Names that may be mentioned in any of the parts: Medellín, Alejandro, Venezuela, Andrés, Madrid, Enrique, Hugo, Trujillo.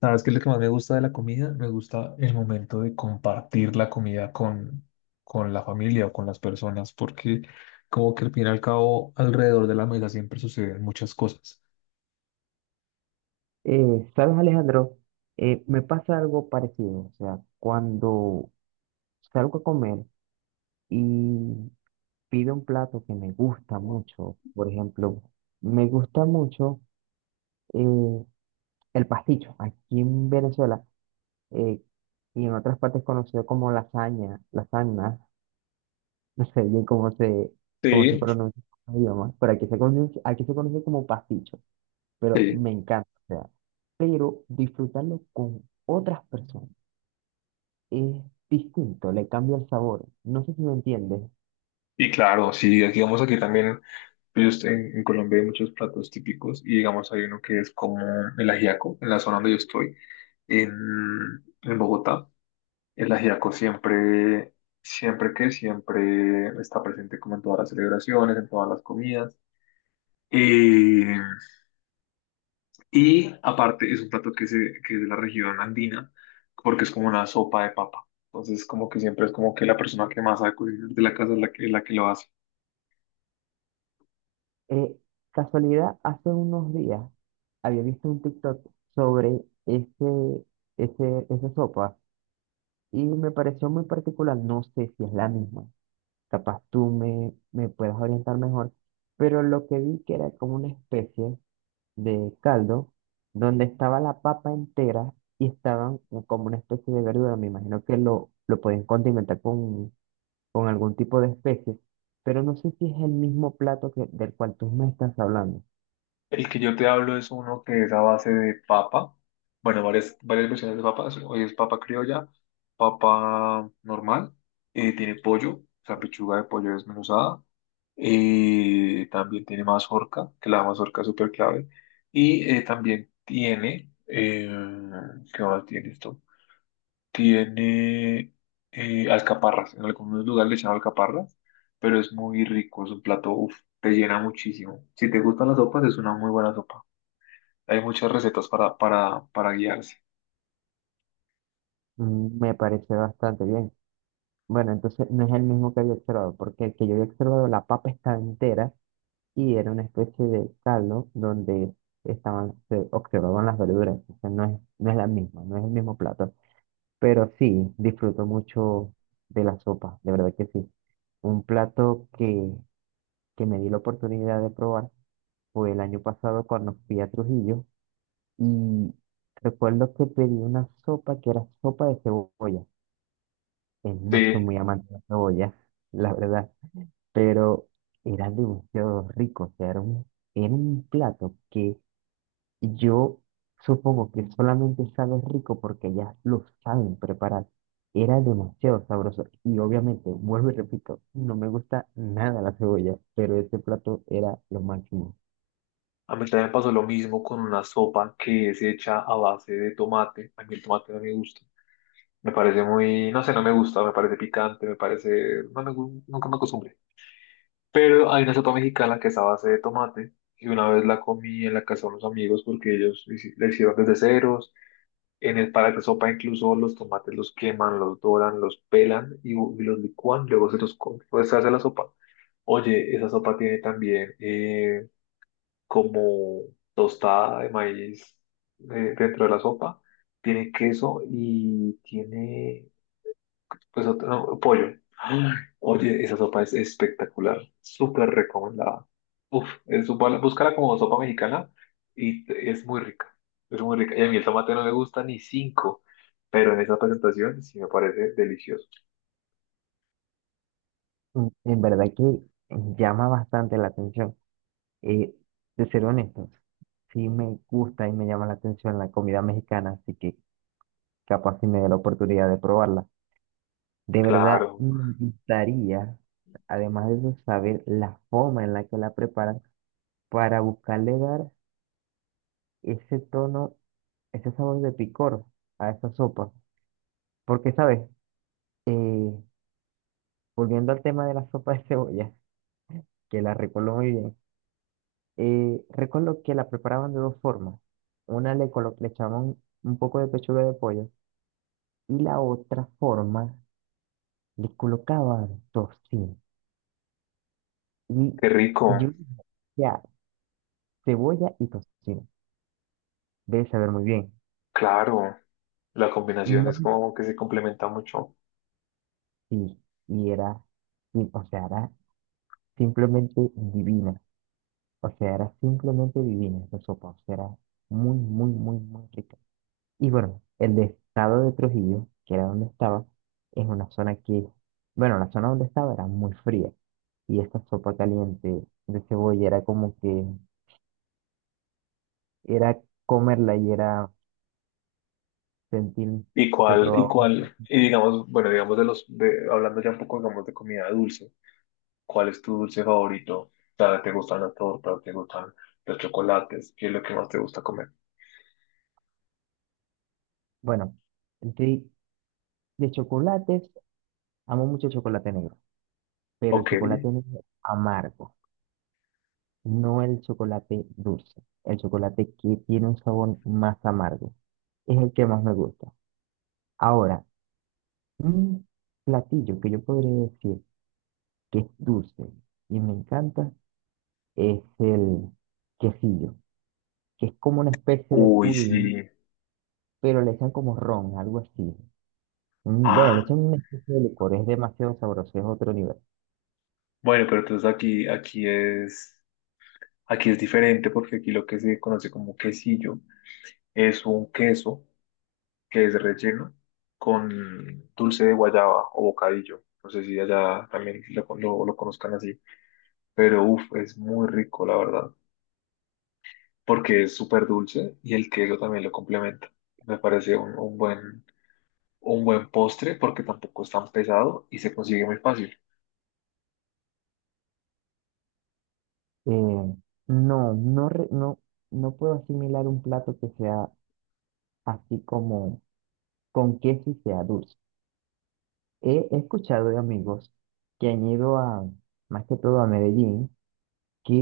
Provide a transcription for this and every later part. ¿Sabes qué es lo que más me gusta de la comida? Me gusta el momento de compartir la comida con la familia o con las personas, porque como que al fin y al cabo alrededor de la mesa siempre suceden muchas cosas. ¿Sabes, Alejandro? Me pasa algo parecido. O sea, cuando salgo a comer y pido un plato que me gusta mucho, por ejemplo, me gusta mucho eh, el pasticho. Aquí en Venezuela eh, y en otras partes conocido como lasaña, lasaña, no sé bien cómo se Sí, pronuncia en otros idiomas, pero aquí se conoce como pasticho, pero sí. me encanta. O sea, pero disfrutarlo con otras personas es distinto, le cambia el sabor. No sé si me entiendes. Y claro, sí, aquí vamos aquí también, pues, en Colombia hay muchos platos típicos y digamos hay uno que es como el ajiaco, en la zona donde yo estoy, en, en Bogotá. El ajiaco siempre está presente como en todas las celebraciones, en todas las comidas. Eh, y aparte es un plato que es de la región andina, porque es como una sopa de papa. Entonces, como que siempre es como que la persona que más sabe cocinar de la casa es la que lo hace. Eh, Casualidad, hace unos días había visto un TikTok sobre esa sopa y me pareció muy particular. No sé si es la misma. Capaz me puedas orientar mejor. Pero lo que vi que era como una especie de caldo donde estaba la papa entera y estaban como una especie de verdura. Me imagino que lo pueden condimentar con algún tipo de especies, pero no sé si es el mismo plato que, del cual tú me estás hablando. El que yo te hablo es uno que es a base de papa. Bueno, varias versiones de papa. Hoy es papa criolla, papa normal. Eh, tiene pollo, o sea, pechuga de pollo desmenuzada. Eh, también tiene mazorca, que la mazorca es súper clave. Y también tiene, ¿qué más tiene esto? Tiene alcaparras. En algunos lugares le echan alcaparras, pero es muy rico. Es un plato, uf, te llena muchísimo. Si te gustan las sopas, es una muy buena sopa. Hay muchas recetas para guiarse. Mm. Me parece bastante bien. Bueno, entonces no es el mismo que había observado, porque el que yo había observado, la papa estaba entera y era una especie de caldo donde estaban, se observaban las verduras. O sea, no es la misma, no es el mismo plato. Pero sí, disfruto mucho de la sopa, de verdad que sí. Un plato que me di la oportunidad de probar fue el año pasado cuando fui a Trujillo. Y recuerdo que pedí una sopa que era sopa de cebolla. No soy Sí, muy amante de la cebolla, la verdad, pero era demasiado rico. O sea, era un plato que yo supongo que solamente sabe rico porque ya lo saben preparar. Era demasiado sabroso. Y obviamente, vuelvo y repito, no me gusta nada la cebolla, pero ese plato era lo máximo. a mí también me pasó lo mismo con una sopa que es hecha a base de tomate. A mí el tomate no me gusta. Me parece muy, no sé, no me gusta, me parece picante, me parece, nunca me acostumbré. Pero hay una sopa mexicana que es a base de tomate y una vez la comí en la casa de unos amigos porque la hicieron desde ceros. En el para esta sopa incluso los tomates los queman, los doran, los pelan y los licúan, luego se los come, pues se hace la sopa. Oye, esa sopa tiene también como tostada de maíz dentro de la sopa, tiene queso y tiene pues otro, no, pollo. Oye, esa sopa es espectacular, súper recomendada. Uf, es sopa, búscala como sopa mexicana y es muy rica, es muy rica. Y a mí el tomate no me gusta ni cinco, pero en esa presentación sí me parece delicioso. En verdad que llama bastante la atención. Eh, de ser honesto, sí me gusta y me llama la atención la comida mexicana, así que capaz si me dé la oportunidad de probarla. De verdad, Claro, me gustaría, además de eso, saber la forma en la que la preparan para buscarle dar ese tono, ese sabor de picor a esa sopa. Porque, ¿sabes? Eh, Volviendo al tema de la sopa de cebolla, que la recuerdo muy bien, recuerdo que la preparaban de dos formas. Una le echaban un poco de pechuga de pollo y la otra forma le colocaba tocino. Y qué rico, yo, ya, cebolla y tocino. Debe saber muy bien. claro. La combinación No, es como que se complementa mucho. sí, y era, sí, o sea, era simplemente divina. O sea, era simplemente divina esa sopa. O sea, era muy, muy, muy, muy rica. Y bueno, el estado de Trujillo, que era donde estaba, es una zona que, bueno, la zona donde estaba era muy fría. Y esta sopa caliente de cebolla era como que era comerla y era sentir ¿Y que cuál, y probaba. cuál, y digamos, bueno, digamos hablando ya un poco, digamos, de comida dulce? ¿Cuál es tu dulce favorito? ¿Sabes? ¿Te gustan las tortas? ¿Te gustan los chocolates? ¿Qué es lo que más te gusta comer? Bueno, de, de chocolates, amo mucho el chocolate negro, pero el Ok. chocolate negro amargo, no el chocolate dulce, el chocolate que tiene un sabor más amargo, es el que más me gusta. Ahora, un platillo que yo podría decir que es dulce y me encanta es el quesillo, que es como una especie de Uy, pudín, sí. pero le echan como ron, algo así. Mm. Bueno, le Ah, echan una especie de licor, es demasiado sabroso, es otro nivel. bueno, pero entonces aquí es diferente porque aquí lo que se conoce como quesillo es un queso que es relleno con dulce de guayaba o bocadillo. No sé si allá también lo conozcan así, pero uff, es muy rico, la verdad. Porque es súper dulce y el queso también lo complementa. Me parece un buen postre porque tampoco es tan pesado y se consigue muy fácil. Eh, no, no, re- no, no puedo asimilar un plato que sea así como con queso y sea dulce. He escuchado de amigos que han ido a, más que todo a Medellín, que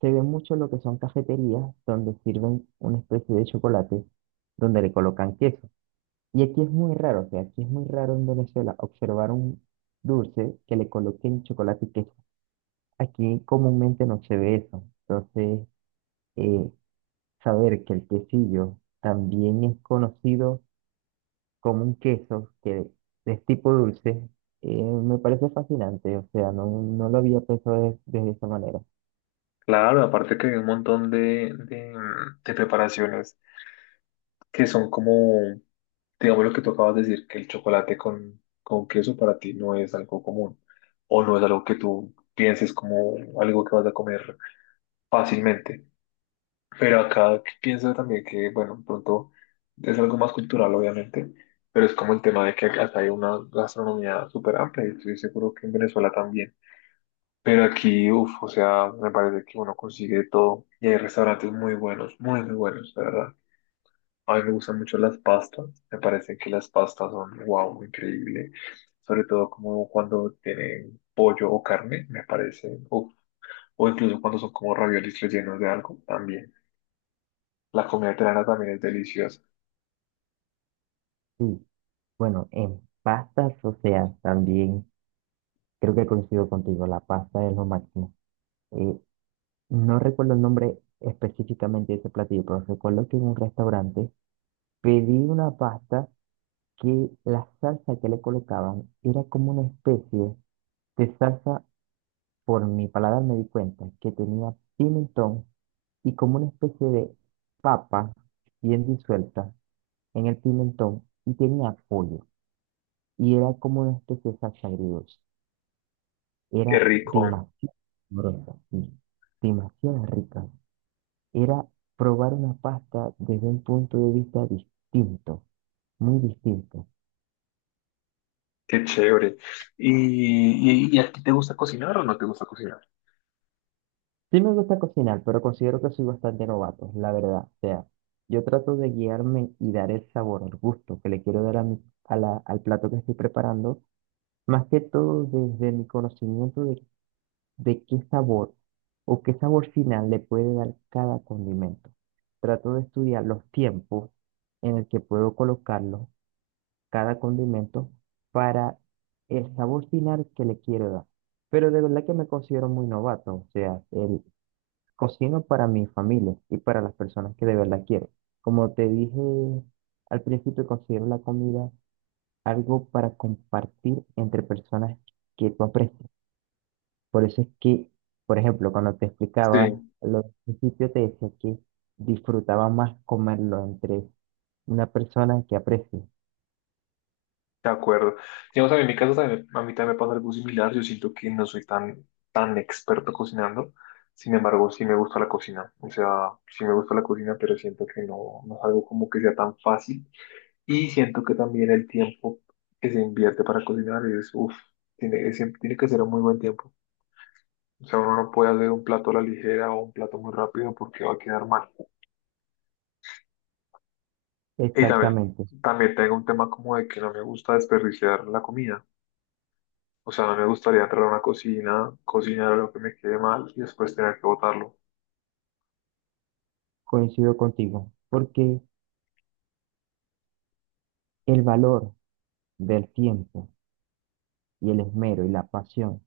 se ve mucho lo que son cafeterías donde sirven una especie de chocolate donde le colocan queso. Y aquí es muy raro, o sea, aquí es muy raro en Venezuela observar un dulce que le coloquen chocolate y queso. Aquí comúnmente no se ve eso. Entonces, eh, saber que el quesillo también es conocido como un queso que es tipo dulce, me parece fascinante. O sea, no, no lo había pensado de esa manera. Claro, aparte que hay un montón de preparaciones que son como, digamos lo que tú acabas de decir, que el chocolate con queso para ti no es algo común o no es algo que tú pienses como algo que vas a comer fácilmente. Pero acá pienso también que, bueno, pronto es algo más cultural, obviamente, pero es como el tema de que acá hay una gastronomía súper amplia y estoy seguro que en Venezuela también. Pero aquí, uff, o sea, me parece que uno consigue todo y hay restaurantes muy buenos, muy, muy buenos, de verdad. A mí me gustan mucho las pastas, me parece que las pastas son, wow, increíble. Sobre todo como cuando tienen pollo o carne, me parece, uff, o incluso cuando son como raviolis rellenos de algo, también. La comida italiana también es deliciosa. Sí, bueno, en pastas, o sea, también creo que coincido contigo, la pasta es lo máximo. Eh, no recuerdo el nombre específicamente de ese platillo, pero recuerdo que en un restaurante pedí una pasta, que la salsa que le colocaban era como una especie de salsa, por mi paladar me di cuenta, que tenía pimentón y como una especie de papa bien disuelta en el pimentón y tenía pollo. Y era como una especie de salsa agridulce. Qué Era rico, demasiado gruesa, sí, demasiado rica. Era probar una pasta desde un punto de vista distinto, muy distinto. qué chévere. ¿Y a ti te gusta cocinar o no te gusta cocinar? Sí me gusta cocinar, pero considero que soy bastante novato, la verdad. O sea, yo trato de guiarme y dar el sabor, el gusto que le quiero dar a al plato que estoy preparando, más que todo desde mi conocimiento de qué sabor o qué sabor final le puede dar cada condimento. Trato de estudiar los tiempos en el que puedo colocarlo, cada condimento, para el sabor final que le quiero dar. Pero de verdad que me considero muy novato, o sea, el cocino para mi familia y para las personas que de verdad quiero. Como te dije al principio, considero la comida algo para compartir entre personas que tú aprecias. Por eso es que, por ejemplo, cuando te Sí, explicaba lo del principio, te decía que disfrutaba más comerlo entre una persona que aprecio. de acuerdo. Digamos, a mí en mi casa también, a mí también me pasa algo similar. Yo siento que no soy tan experto cocinando. Sin embargo, sí me gusta la cocina. O sea, sí me gusta la cocina, pero siento que no, no es algo como que sea tan fácil. Y siento que también el tiempo que se invierte para cocinar es, uff, tiene que ser un muy buen tiempo. O sea, uno no puede hacer un plato a la ligera o un plato muy rápido porque va a quedar mal. Y también, Exactamente, también tengo un tema como de que no me gusta desperdiciar la comida. O sea, no me gustaría entrar a una cocina, cocinar algo que me quede mal y después tener que botarlo. coincido contigo, porque el valor del tiempo y el esmero y la pasión.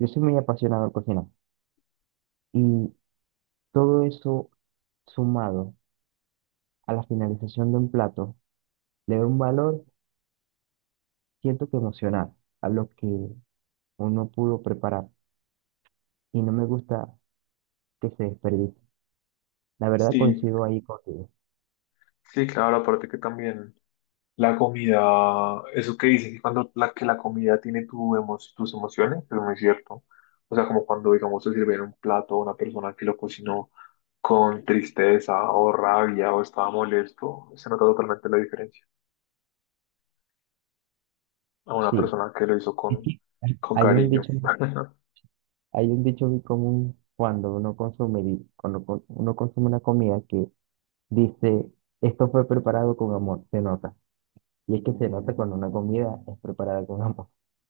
Yo soy muy apasionado al cocinar. Y todo eso sumado a la finalización de un plato le da un valor, siento que emocional, a lo que uno pudo preparar y no me gusta que se desperdicie. La verdad Sí, coincido ahí contigo. sí, claro, aparte que también. La comida, eso que dicen que cuando la comida tiene tus emociones, es muy cierto. O sea, como cuando, digamos, se sirve en un plato a una persona que lo cocinó con tristeza o rabia o estaba molesto, se nota totalmente la diferencia a una Sí, persona que lo hizo es que con hay un cariño. dicho, hay un dicho muy común cuando uno consume, uno consume una comida que dice, esto fue preparado con amor, se nota. Y es que se nota cuando una comida es preparada con amor.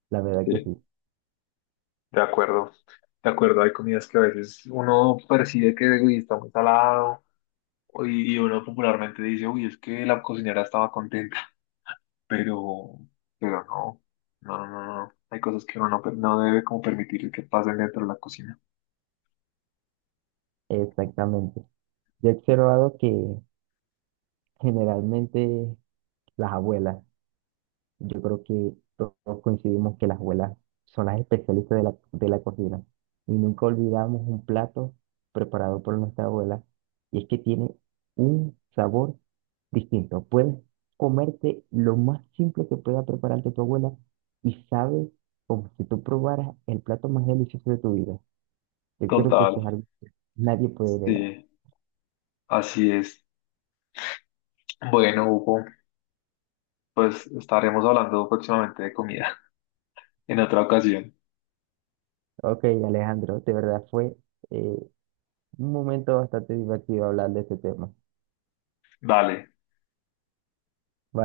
La verdad que Sí, sí, de acuerdo. De acuerdo, hay comidas que a veces uno percibe que uy, está muy salado y uno popularmente dice, uy, es que la cocinera estaba contenta, pero, pero no, no, no, no, no. Hay cosas que uno no, per- no debe como permitir que pasen dentro de la cocina. exactamente. Yo he observado que generalmente las abuelas, yo creo que todos coincidimos que las abuelas son las especialistas de de la cocina y nunca olvidamos un plato preparado por nuestra abuela y es que tiene un sabor distinto. Puedes comerte lo más simple que pueda prepararte tu abuela y sabe como si tú probaras el plato más delicioso de tu vida. Yo creo que Total, eso es algo que nadie puede negar. sí, así es. Bueno, Hugo, pues estaremos hablando próximamente de comida en otra ocasión. Ok, Alejandro, de verdad fue eh, un momento bastante divertido hablar de este tema. Dale. Vale.